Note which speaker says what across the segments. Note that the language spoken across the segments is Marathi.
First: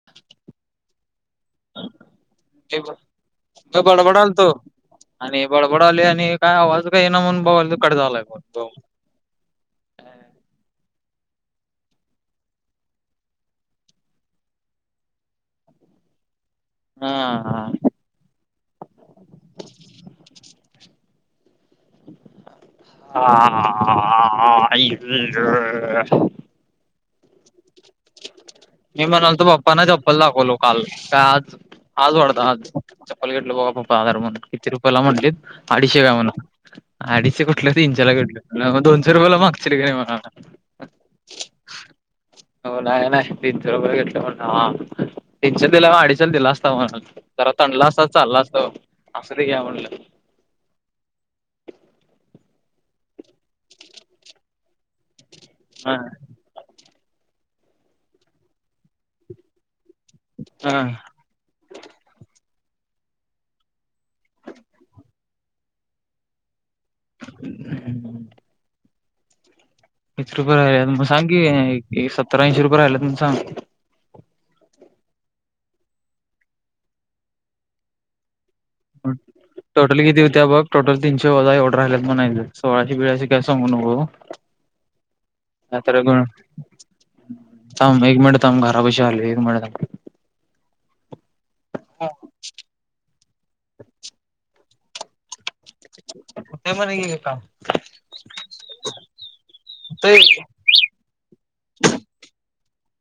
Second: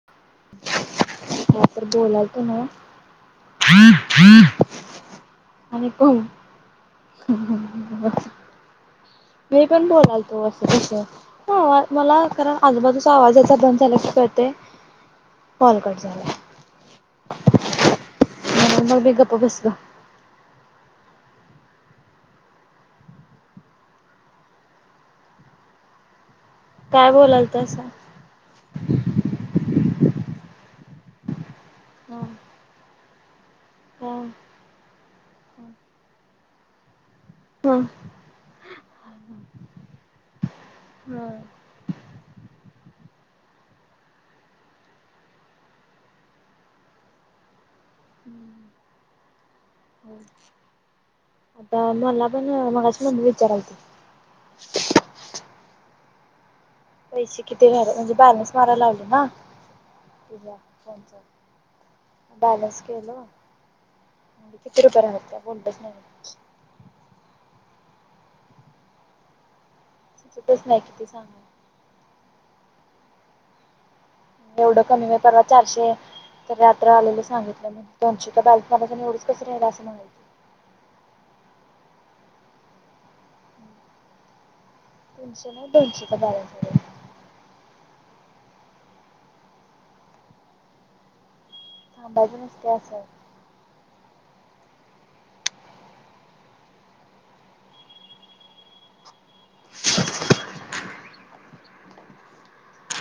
Speaker 1: [inaudible]
Speaker 2: तर बोला त ना
Speaker 1: बडबडाल तो आणि बडबड आली आणि काय आवाज का आहे ना म्हणून बघ कडे झाला
Speaker 2: मी पण बोलाल तू असं कसं हा मला कारण आजूबाजूचा आवाज याचा बंद झाला क कळते कॉलकट झाला
Speaker 1: हा
Speaker 2: मग मी गप्प बसल
Speaker 1: [inaudible] ह आईगं
Speaker 2: काय बोोललालतं सं
Speaker 1: मी म्हणाल तो बाप्पाना चप्पल दाखवलो काल काय आज आज
Speaker 2: हा
Speaker 1: वाढत आज चप्ल घेतटलं बोबा पप्पा आधार
Speaker 2: काय
Speaker 1: म्हण किती रुपयाला म्हटले अडीशे गाव म्हण अडीच
Speaker 2: हा
Speaker 1: कुठले इंला घडलं तुला म दोनशे रुपयाला मागच्या का नाही म
Speaker 2: हम्म
Speaker 1: हो ना ना तीनशे रुपये घेतल्या म्ह हा टीनशन दिल्या म अडीिशन दिला असता म्हून जरा तणडला असत चालला असतो असं ते घ्या म्हणटलं
Speaker 2: आता मला पण मगाशी म्हध विचारायती
Speaker 1: हा
Speaker 2: पैसे किती झाले म्हणजे बॅलन्स मारायला लावले ना त बॅलन्स केलं म्हंजे किती रुपया राहं त्यां कोणतंच नाहीं
Speaker 1: हं वीस रुपये
Speaker 2: सुचतच नाही
Speaker 1: राहिले मंग
Speaker 2: किती
Speaker 1: सांग
Speaker 2: सांगाव.
Speaker 1: की एक सत्तर ऐंशी रुपये राहिला ते मगं सांग
Speaker 2: एवढं कमी आहे पर्वा चारशे तरं यांत्रा आलेलं सांगितलं मं दोनशे कां बलं
Speaker 1: टोटलं किती त्यां बघंग टोटल तीनशे वंजा आवर्डर राहिल्यांत मं सोळाशे बिळाे कायं सांगून हो
Speaker 2: तीनशे नाही
Speaker 1: आं तरं
Speaker 2: दोनशेचा
Speaker 1: गं
Speaker 2: बॅलन्स आहे
Speaker 1: थांब एक मिनिटं थांब घरां पाशी आलं एक मिनिटं
Speaker 2: हं बझंजनस केंस आहे
Speaker 1: नेमांना गेलतां ते ठीक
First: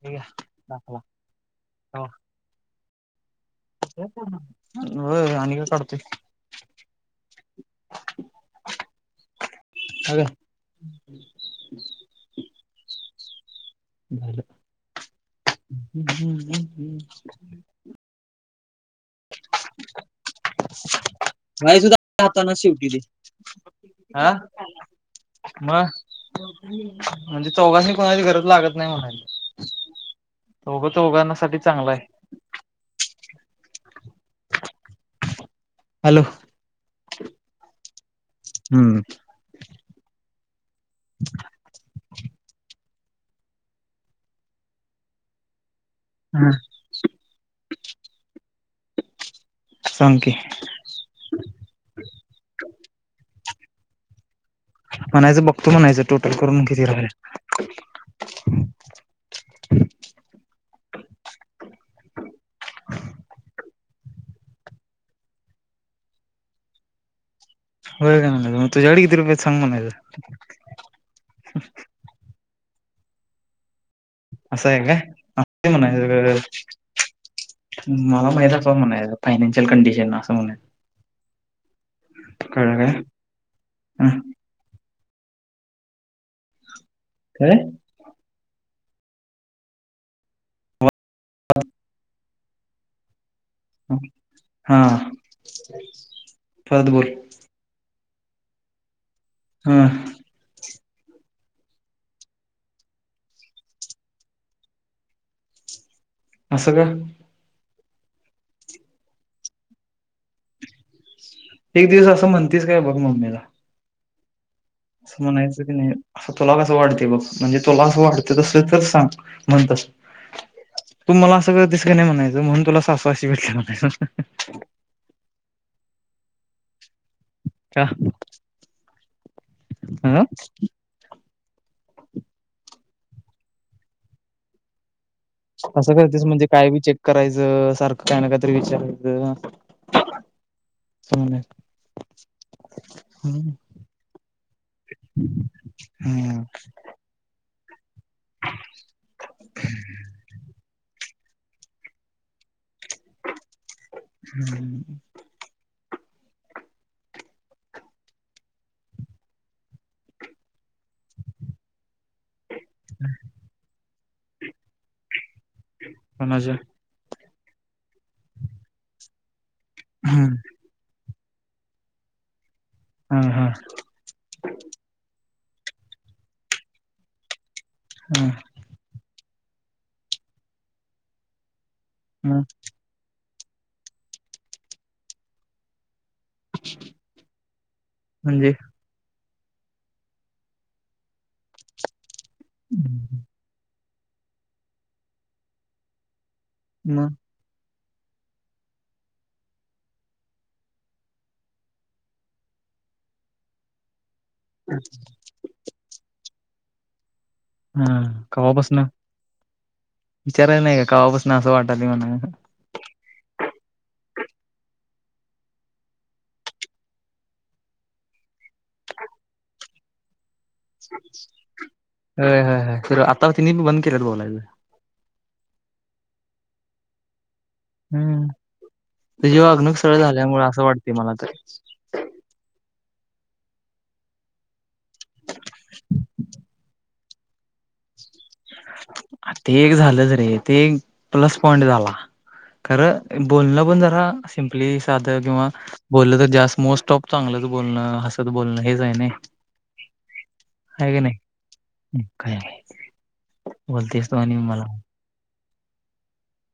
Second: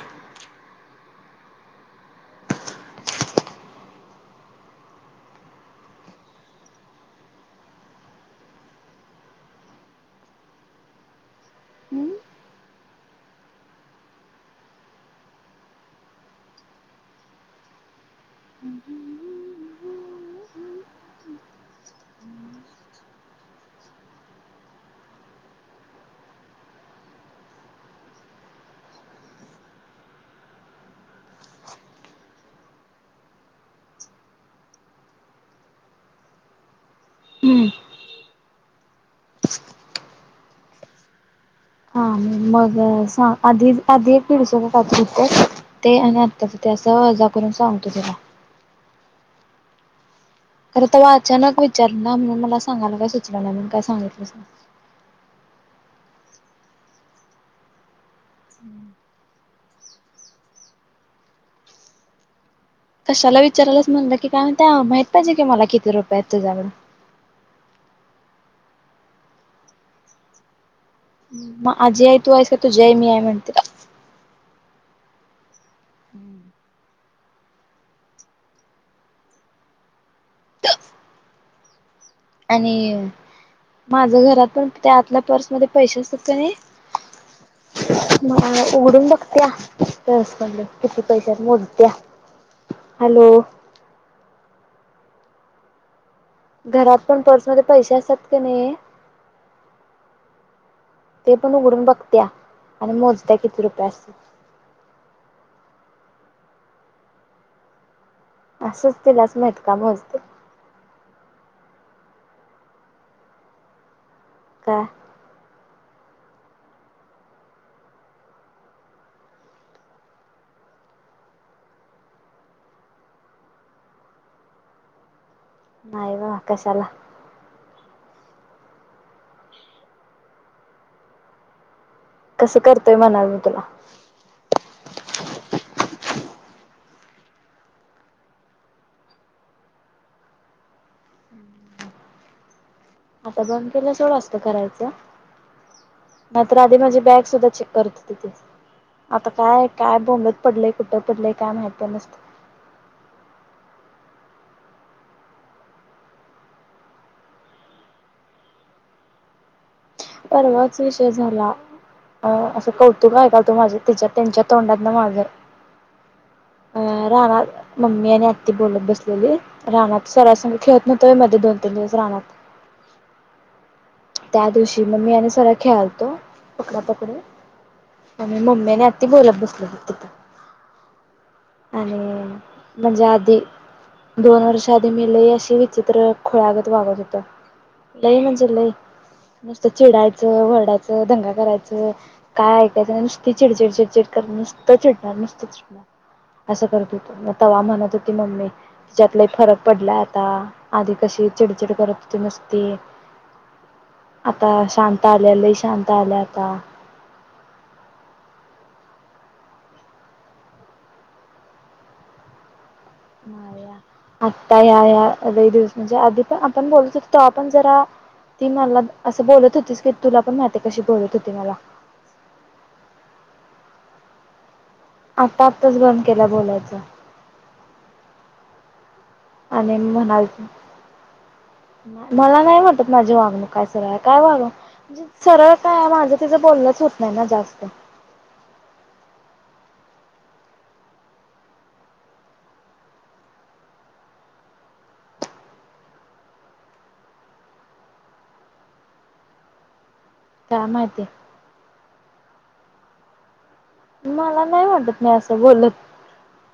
Speaker 1: आहे रां हो हो आणि कायं काढतोय अे हम्मं हं
Speaker 2: हम्म
Speaker 1: झालं हं हम्मं हं हं
Speaker 2: हं हं
Speaker 1: [unintelligible] भाई सुद्धां राहतांना शेवटी ते हां मंग म्हणजे चौघास कोणांची गरजं लागतं नाहीं म्हणांयला गं ते उगारण्यांसाठी चांगला आहे हॅलो
Speaker 2: हम्मं
Speaker 1: हम्मं
Speaker 2: हां मंग सांग आंधी आंधी एक पीड सळंत ते आणि
Speaker 1: हा
Speaker 2: आताचं ते असतं जां करूंन सांग तुं त्यांला
Speaker 1: सांग की
Speaker 2: खरं ते अचांनक विचारं नां म्हणूंन मलां सांगायला कायं सुचलं नाहीं कायं सांगितलं
Speaker 1: म्हणायचं बघतो म्हणायचं टोटलं करूंन किती रां
Speaker 2: हम्मं कश्याला विचाराला चं म्हटलं की कायं माहित पाहिजे की मलां किती रुपये आहेतं त्यांझ्याड
Speaker 1: बंग मं अडग तरं कीर्ती रूपायांत संग मनं
Speaker 2: मं अजय तुं यसय तो जयं मीय म्हणतिर
Speaker 1: असं आहे कायं असं म्हणांयला मलां माहिदा असं म्हणांय फायनान्शियल कंडिशन असं म्हंणे
Speaker 2: आणि
Speaker 1: हा,
Speaker 2: माझं घरांत पणं त्यां आंतल्या पर्समध्यें पैसे असतांत कां नाहीं
Speaker 1: कायं
Speaker 2: डोळे उघडूंन बघत्यांसकडले किती पैसे मोडत्यां हॅलो
Speaker 1: हां
Speaker 2: घरांत पणं पर्समध्यें पैसे असतांत की नाहीं
Speaker 1: हां
Speaker 2: ते पणं उघडूंन बघत्यां आणि मोजत्यां किती रुपये असतील
Speaker 1: असं कां
Speaker 2: असंच तिलांच लटकां म्हणते
Speaker 1: एक दिवस असं म्हणतीच काय बघ मम्मीला.
Speaker 2: का?
Speaker 1: असं म्हणायचं की नाही असं तुला कसं वाटते बघ म्हणजे तुला असं वाटतं तसं तर सांग म्हणतस तू मला सगळ दिसली नाही म्हणायचं म्हणून तुला सासू अशी भेटलं म्हणायच
Speaker 2: नाही बा कशाला?
Speaker 1: का अह
Speaker 2: कसं करतोय म्हणाल मी तुला
Speaker 1: अस करतेस म्हणजे काय बी चेक करायचं, सारखं काय ना कायतरी विचारायचं [unintelligible]
Speaker 2: आता बंद केला सोड असल करायचं
Speaker 1: हम्म
Speaker 2: नाही तर आधी माझी बॅग सुद्धा चेक करत होते. आता काय काय बोंबलत पडलंय कुठं पडलंय काय माहित नसतं
Speaker 1: हम्म.
Speaker 2: परवाच विषय झाला अह असं कौतुक ऐका तू माझे तिच्या त्यांच्या तोंडात ना माझं
Speaker 1: कोणाच्या
Speaker 2: अह रानात मम्मी आणि आत्ती बोलत बसलेली रानात सर
Speaker 1: हम्म
Speaker 2: संग खेत नवतोय मध्ये दोन तीन दिवस रानात
Speaker 1: हा हा.
Speaker 2: त्या दिवशी मम्मी आणि सरळ खेळालतो पकडा पकडी
Speaker 1: हा
Speaker 2: आणि मम्मीने आ त्ते बोलत बसले होते आणि
Speaker 1: मग
Speaker 2: म्हणजे आधी दोन वर्ष आधी मिले अशी विचित्र खुळ्यागत वागत होत लई म्हणजे लई नुसतं चिडायचं, वरडायचं, दंगा करायचं, काय ऐकायचं नाय नुसती चिडचिड चिडचिड कर नुसत चिडणार नुसत चिडणार असं करत होत मग तवा म्हणत होती मम्म त्याच्यात लय फरक पडलाय आता आधी कशी चिडचिड करत होती नुसती आता शांत आले लय शांत आले आता
Speaker 1: हम्म कवापासन विचारायल नाही का कवापासन असं वाटाल म्हणा
Speaker 2: हा या आत्ता या या लय दिवसांच्या आधी पण आपण बोलत होतो तो आपण जरा ती मला असं बोलत होतीस की तुला पण नाटक
Speaker 1: व्हय व्हय व्हय तर आता तिने बंद केलेत बोलायचं.
Speaker 2: आत्ता आत्ताच बंद केल बोलायच.
Speaker 1: हम्म तुझी वागणूक
Speaker 2: आणि
Speaker 1: सरळ
Speaker 2: म्हणाल
Speaker 1: झाल्यामुळे असं वाटते मला तरी
Speaker 2: मला नाही वाटत माझी वागणूक काय सारा काय वागणूक सरळ काय माझं तिचं बोललंच होत नाही ना जास्त.
Speaker 1: ते एक झालंच रे ते एक प्लस पॉइंट झाला. खरं बोलणं पण जरा सिंपली साधं किंवा बोललं तर जास्त मोस्ट ऑफ चांगलंच बोलणं, हसत बोलणं हेच आहे नाही
Speaker 2: काय
Speaker 1: आहे का
Speaker 2: माहिती
Speaker 1: नाही काय बोलतेस तू आणि
Speaker 2: मला नाही वाटत मी असं बोलत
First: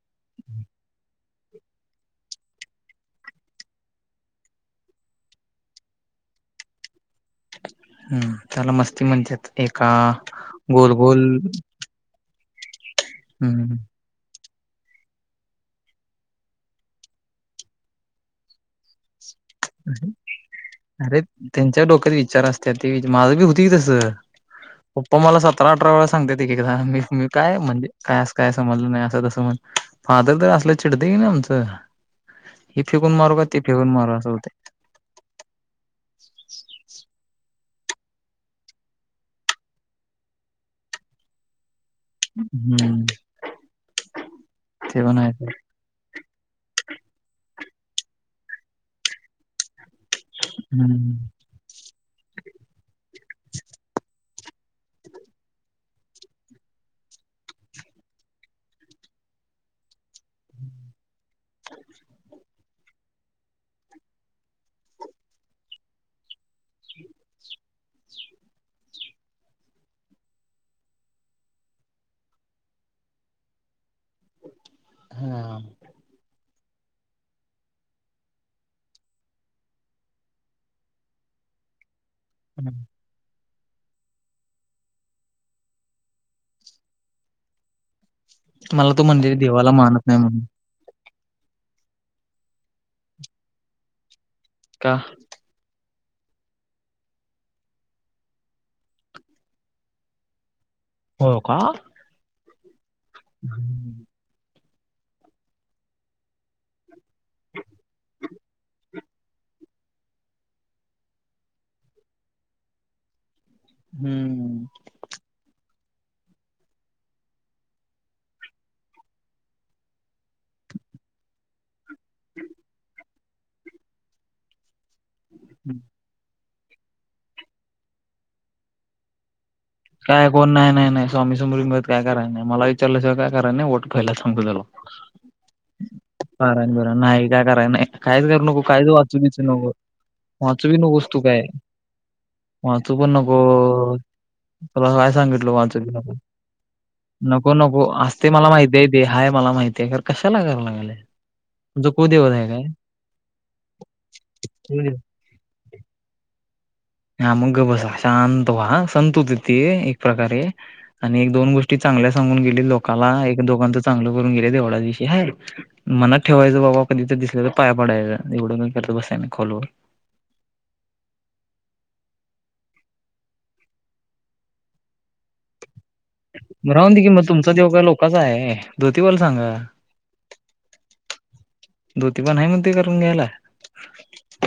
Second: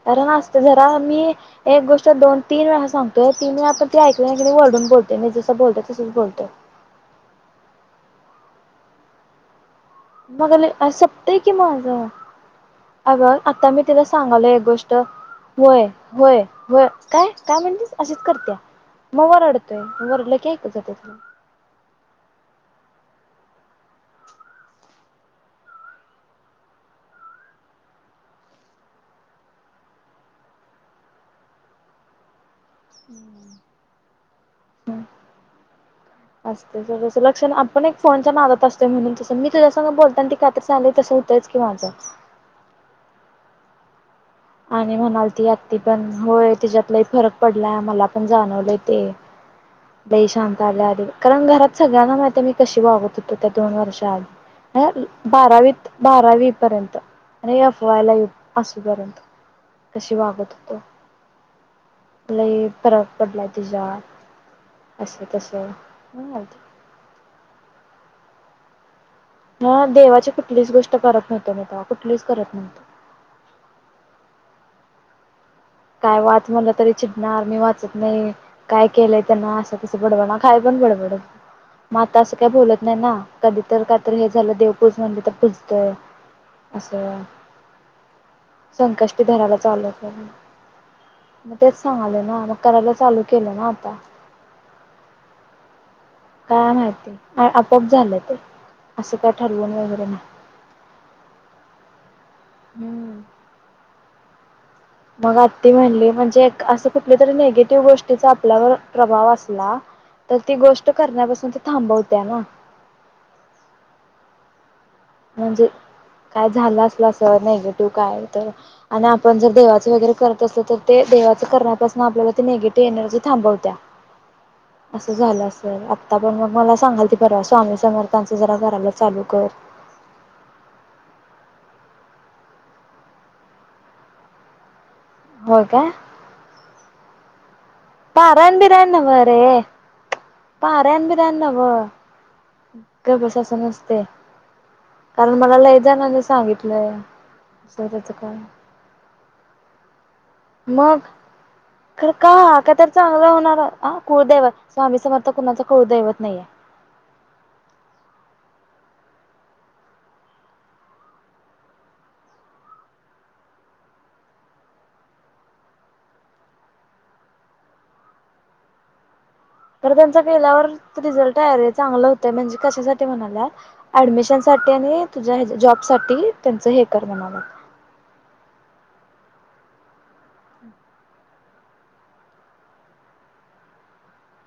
Speaker 2: कारण असत जरा मी एक गोष्ट दोन तीन वेळा सांगतोय तीन वेळा पण ती ऐकली नाय गेली वरडून बोलतो मी जसं बोलतात तसंच बोलतो
Speaker 1: हम्म त्याला मस्ती म्हणतात एका
Speaker 2: [unintelligible]
Speaker 1: गोल गोल
Speaker 2: सपतय की माझं अगं आता
Speaker 1: हम्म
Speaker 2: मी तिला सांगालो एक गोष्ट व्हय व्हय व्हय काय काय म्हणतेस अशीच करते मवर [unintelligible]
Speaker 1: अरे त्यांच्या डोक्यात विचार असत्यात, ते माझ बी होती तस. पप्पा मला सतरा अठरा वेळा सांगते एकदा मी मी काय म्हणजे काय अस काय समजलं नाही असं तसं म्हण. फादर तर असलं चिडते की नाही आमचं, हिते फेकून मारू का ते फेकून मारू असं होते.
Speaker 2: [unintelligible] पण आपण एक फोनच्या नादात असतो म्हणून तस मी तुझ्यास बोलता ती खहीत्री [unintelligible] तसं होतंय की माझं.
Speaker 1: हम्म
Speaker 2: आणि
Speaker 1: ते पण
Speaker 2: म्हणालती
Speaker 1: आहे
Speaker 2: आत्ती पण होय तिच्यात लय फरक पडलाय मला पण जाणवलय ते लय शांत आल्याआधी
Speaker 1: हम्म
Speaker 2: कारण घरात सगळ्यांना वाटत मी कशी बगत होतो त्या दोन वर्षअध [unintelligible] ह बारावीत बारावी पर्यंत आणि यफवायला असूपर्यंत, कशी वागत होतो... लय फरक पडलाय तिज्यात, असं तस [unintelligible] ह देवाची कुठलीच गोष्ट करत नव्हतो मी तवा कुठलीच करत नव्हतो.
Speaker 1: [unintelligible]
Speaker 2: काय वाच म्हणलं तरी चिडणार, मी वाचत नाही. काय केलंय त्यांना असं तसं बडबड खाय पण बडबड, मग आता असं काही बोलत नाही ना. कधी तर का तर हे झालं देवपूज म्हणजे तर पुूजतय असं.
Speaker 1: मला तो
Speaker 2: संकष्टी
Speaker 1: म्हणजे
Speaker 2: धराला
Speaker 1: देवाला
Speaker 2: चालू
Speaker 1: मानत नाही
Speaker 2: केलोय.
Speaker 1: म्हणून
Speaker 2: मग तेच सांगाले ना, मग करायला चालू केलं ना आता.
Speaker 1: का?
Speaker 2: काय माहिती, आपआप झालं ते, असं काय ठरवून वगैरे नाही.
Speaker 1: हो का..
Speaker 2: हम्म
Speaker 1: [unintelligible]
Speaker 2: मग आत्ति म्हणली म्हणजे असं कुठली तरी निगेटिव्ह गोष्टीचा आपल्यावर प्रभाव असला तर ती गोष्ट करण्यापासून ती थांबवत्या ना
Speaker 1: हम्म
Speaker 2: म्हणजे, काय झालं असल असं नेगेटिव्ह काय तर आणि आपण जर देवाच वगैरे करत असत तर, ते देवाच करण्यापासून आपल्याला ते निेगेटिव्ह एनर्जी थांबवत्या.
Speaker 1: [unintelligible]
Speaker 2: असं झालं असेल, आता पण मग मला सांगालती परवा स्वामी समर्थांचं जरा करायला चालू कर.
Speaker 1: काय कोण नाही नाही स्वामी बीमरंत काय करायच नाही, मला विचारल्याशिवाय काय नाही वट पहिलाच सांगतो तुला. [unintelligible]
Speaker 2: होय काय
Speaker 1: पारायण बीरायण नाही, का करायच नाही, कायच करू
Speaker 2: पारायण
Speaker 1: नको, कायच
Speaker 2: बिरायण
Speaker 1: वाचू
Speaker 2: नव्ह
Speaker 1: बिचू
Speaker 2: रे
Speaker 1: नको, वाचू बी नगोस
Speaker 2: पारायण
Speaker 1: तू
Speaker 2: बिरायण
Speaker 1: काय,
Speaker 2: नव्ह.
Speaker 1: वाचू पण
Speaker 2: गप बस
Speaker 1: नको.
Speaker 2: असं नसते
Speaker 1: तुला काय
Speaker 2: कारण
Speaker 1: सांगितलो,
Speaker 2: मला
Speaker 1: वाचू
Speaker 2: लय
Speaker 1: बी नको,
Speaker 2: जणांनी सांगितलंय
Speaker 1: नको नको
Speaker 2: असं त्याचं
Speaker 1: आस्तय
Speaker 2: काय
Speaker 1: मला माहिती आहे. ते हाय मला माहितीय ग. कशाला [unintelligible]
Speaker 2: मग,
Speaker 1: तुमचा
Speaker 2: खर
Speaker 1: कुलदेवता आहे
Speaker 2: का
Speaker 1: काय?
Speaker 2: का तर चांगलं होणार ह कुळदेव स्वामी
Speaker 1: कुलदैवत
Speaker 2: समर्थ कोणाचं कुळ दैवत नाहीेये
Speaker 1: हा मग गबसा, शांत वाहा, संत होतेते एक प्रकारे. आणि एक दोन गोष्टी चांगल्या सांगून गेले लोकांला, एक दोघांचं चांगलं करून गेले, एवढाच विषय हाय मनात ठेवायचं बाबा कधी तर दिसल्या तर पाया पडायच, एवडं करत बसायच नाही खॉलवर
Speaker 2: खर त्यांच केल्यावर रिझल्ट आहे रे, चांगलं होतंय म्हणजे कशासाठी म्हणाल्यात ॲडमिशन साठी आणि तुझ्या जॉब साठी, त्यांच हे कर म्हणाल्यात
Speaker 1: कुणाच आहे धोतीबाला सांगा [unintelligible] जोतीबा नाही म्हणतोय करून घ्यायला,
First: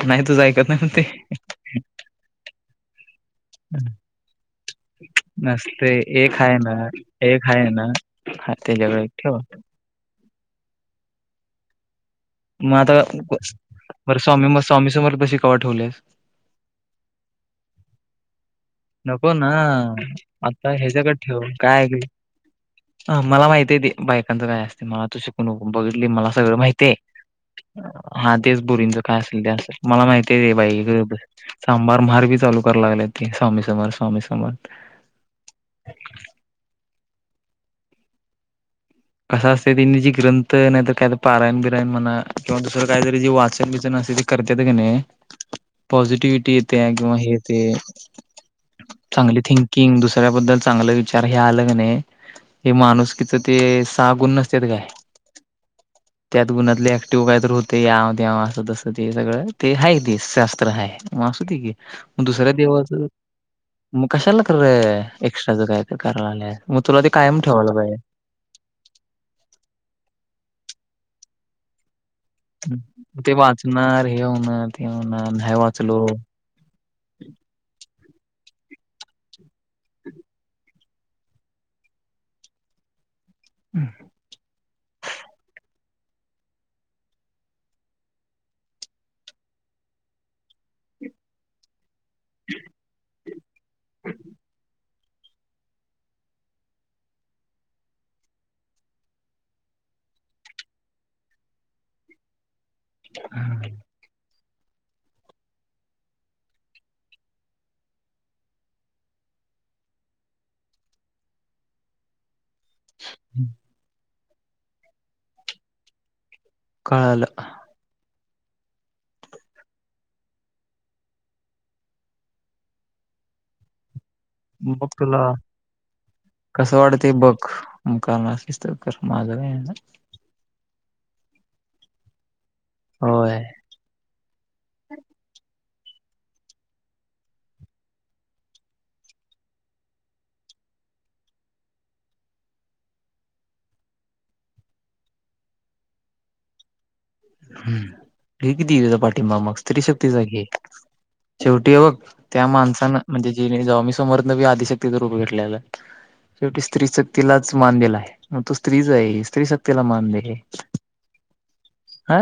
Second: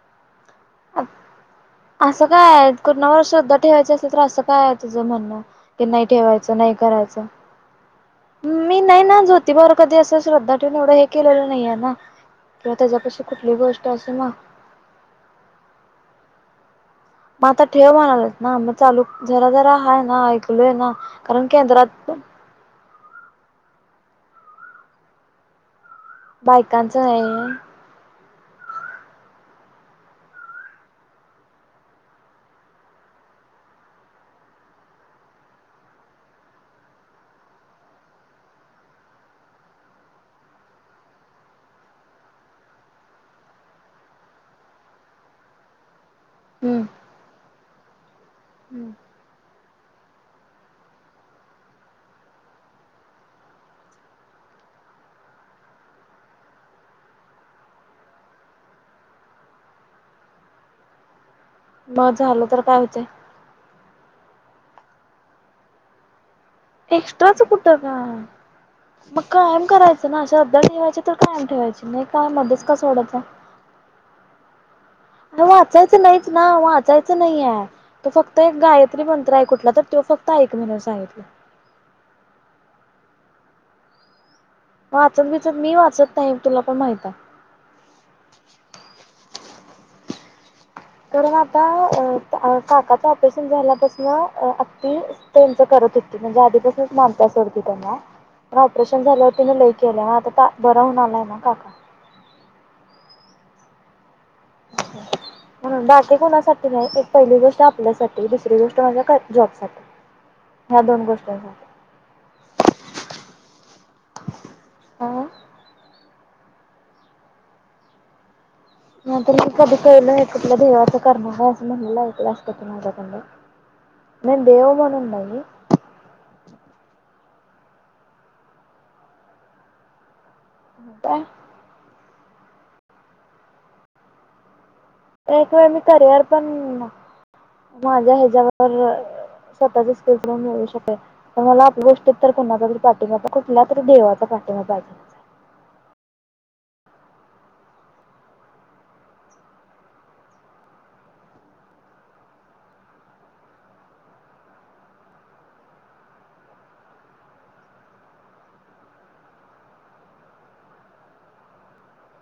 Speaker 1: नाही तुझ ऐकत नाही म्हणतोय.
Speaker 2: असं काय आहे कुणावर श्रृद्धा ठेवायचं असेल तर, असं काय आहे तुझं म्हणणं. ते नाही ठेवायचं, नाही करायचं.
Speaker 1: हाय ना. हा
Speaker 2: मी नाही
Speaker 1: त्याच्याकडे एक
Speaker 2: ना
Speaker 1: ठेवा
Speaker 2: जोतीबा वर कधी असं श्रद्धा ठेवून एवढं हे केलेले नाही हे ना. किंवा
Speaker 1: मग आता
Speaker 2: त्याज्यापाशी कुठली गोष्ट असो
Speaker 1: बरं
Speaker 2: ना -
Speaker 1: स्वामी मग स्वामी समर पशी कवा ठेवलस?
Speaker 2: मग आता ठेव म्हणालास ना मग चालू
Speaker 1: नको
Speaker 2: जरा
Speaker 1: ना
Speaker 2: जरा हाय ना ऐकल
Speaker 1: आता
Speaker 2: ना
Speaker 1: ह्याच्याकडे
Speaker 2: कारण केंद्रात-
Speaker 1: हा मला माहित आहे ते बायकांचं काय असतय, मला तू शिकवू नको बघितलोय मला सगळं माहित हे.
Speaker 2: बायकांचं आहे
Speaker 1: हा तेच पोरींचं काय असेल ते असेल मला माहिती ते बाई गप बस. चांभार माहार बी चालू कराय लागले ते स्वामी समथ समर्थ स्वामी समर्थ. कसं असते तिनी जी ग्रंथ नाही तर काय तर पारयण बिरायण म्हणा किंवा दुसरं काहीतरी जे वाचन बिचन असते ते. करतेते का नाय पॉझिटिव्हिटी
Speaker 2: हम्म
Speaker 1: येते किंवा हे ते. चांगली थिंकिंग दुसऱ्याबद्दल चांगलं विचार हे आलं क नाही हे माणुसकीच ते सहा गुण नसत्यात काय? त्यात गुणातले ऍक्टिव्ह काय तर होत, याव तेव असं तसं ते सगळं ते हाय ते शास्त्र हाय. मग असूदे की, मग
Speaker 2: झालं
Speaker 1: दुसऱ्या
Speaker 2: तर काय होते
Speaker 1: देवाचं मग कशाला कराय एक्स्ट्रा चा काय तर करायला लागलंय.
Speaker 2: एक्स्ट्रा चं कुठं काय, मग कायम करायचं ना अशा आर्ध ठेवायचे तर कशाला ठेवायच. हे काय मध्ये.
Speaker 1: ते वाचणार हे होणार. ते होणार नाही
Speaker 2: वाचायचं
Speaker 1: वाचलो
Speaker 2: नाहीच ना वाचायचं नाही हे. तो फक्त एक गायत्री मंत्र आहे कुठला तर, तो फक्त ऐकायवला सांगितलाय.
Speaker 1: हम् [inaudible]
Speaker 2: वाचत बीचत मी वाचत नाही, तुला पण माहित हाय. कारण आता अ अ काकाच ऑपरेशन झाल्या पासण अ आ ती त्यांच करत होती, म्हणजे आधीपासूनच मानता सोडती त्यांना. ऑपरेशन झाल्यावर तिने लय केलं हा ता आता बरं होणार नाही ना काका.
Speaker 1: हम [inaudible]
Speaker 2: ह [inaudible] म्हणून बाकीे कोणासाठी नाही, एक पहिली गोष्ट आपल्यासाठी दुसरी गोष्ट माझ्या कर जॉब साठी. ह्या दोन गोष्टी साठी.
Speaker 1: हम् [inaudible]
Speaker 2: हा
Speaker 1: कळालं.
Speaker 2: मी तरी कधी केलय कुठल्या देवाचा करणार हाय असं म्हणलं अस ऐकलंय हाय कधी माझ्या तोंडून.
Speaker 1: मुकला.
Speaker 2: नाही
Speaker 1: कसं वाटतं बघ मुक्यान एस्री कर माझं नाय हे ना.
Speaker 2: ताय.
Speaker 1: होय.
Speaker 2: एक वेळ मी करिअर पण माझ्या ह्याच्यावर अ स्वतःच्या स्किलवर मिळू शकेल. तर मला आपल्या गोष्टीत कुणाचा तरी पाठिंबा कुठल्यातरी देवाचा पाठिंबा पाहिजे.
Speaker 1: घे की देवीचा पाठिंबा मग स्री शक्तीचा घे. शेवटी ह बघ त्या माणसान म्हणजे जिन स्वामी समर्थ बी आदिशक्तीच रूप घेतलेलं. शेवटी स्त्री शक्तीलाच मान दिलाय, मग तू स्त्रीच आहे मग स्त्री शक्तीला मान दे. आ,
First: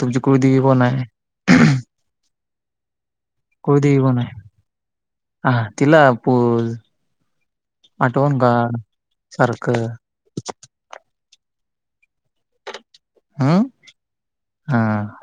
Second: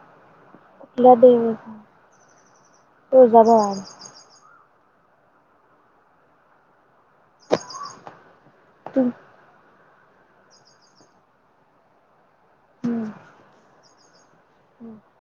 Speaker 1: तुमची कुळदेवी कोण आहे?
Speaker 2: अ
Speaker 1: कुळदेवी कोण आहे? हा तीला पूज. आठवण काढ सारखं.
Speaker 2: हम्म.
Speaker 1: हम् हा.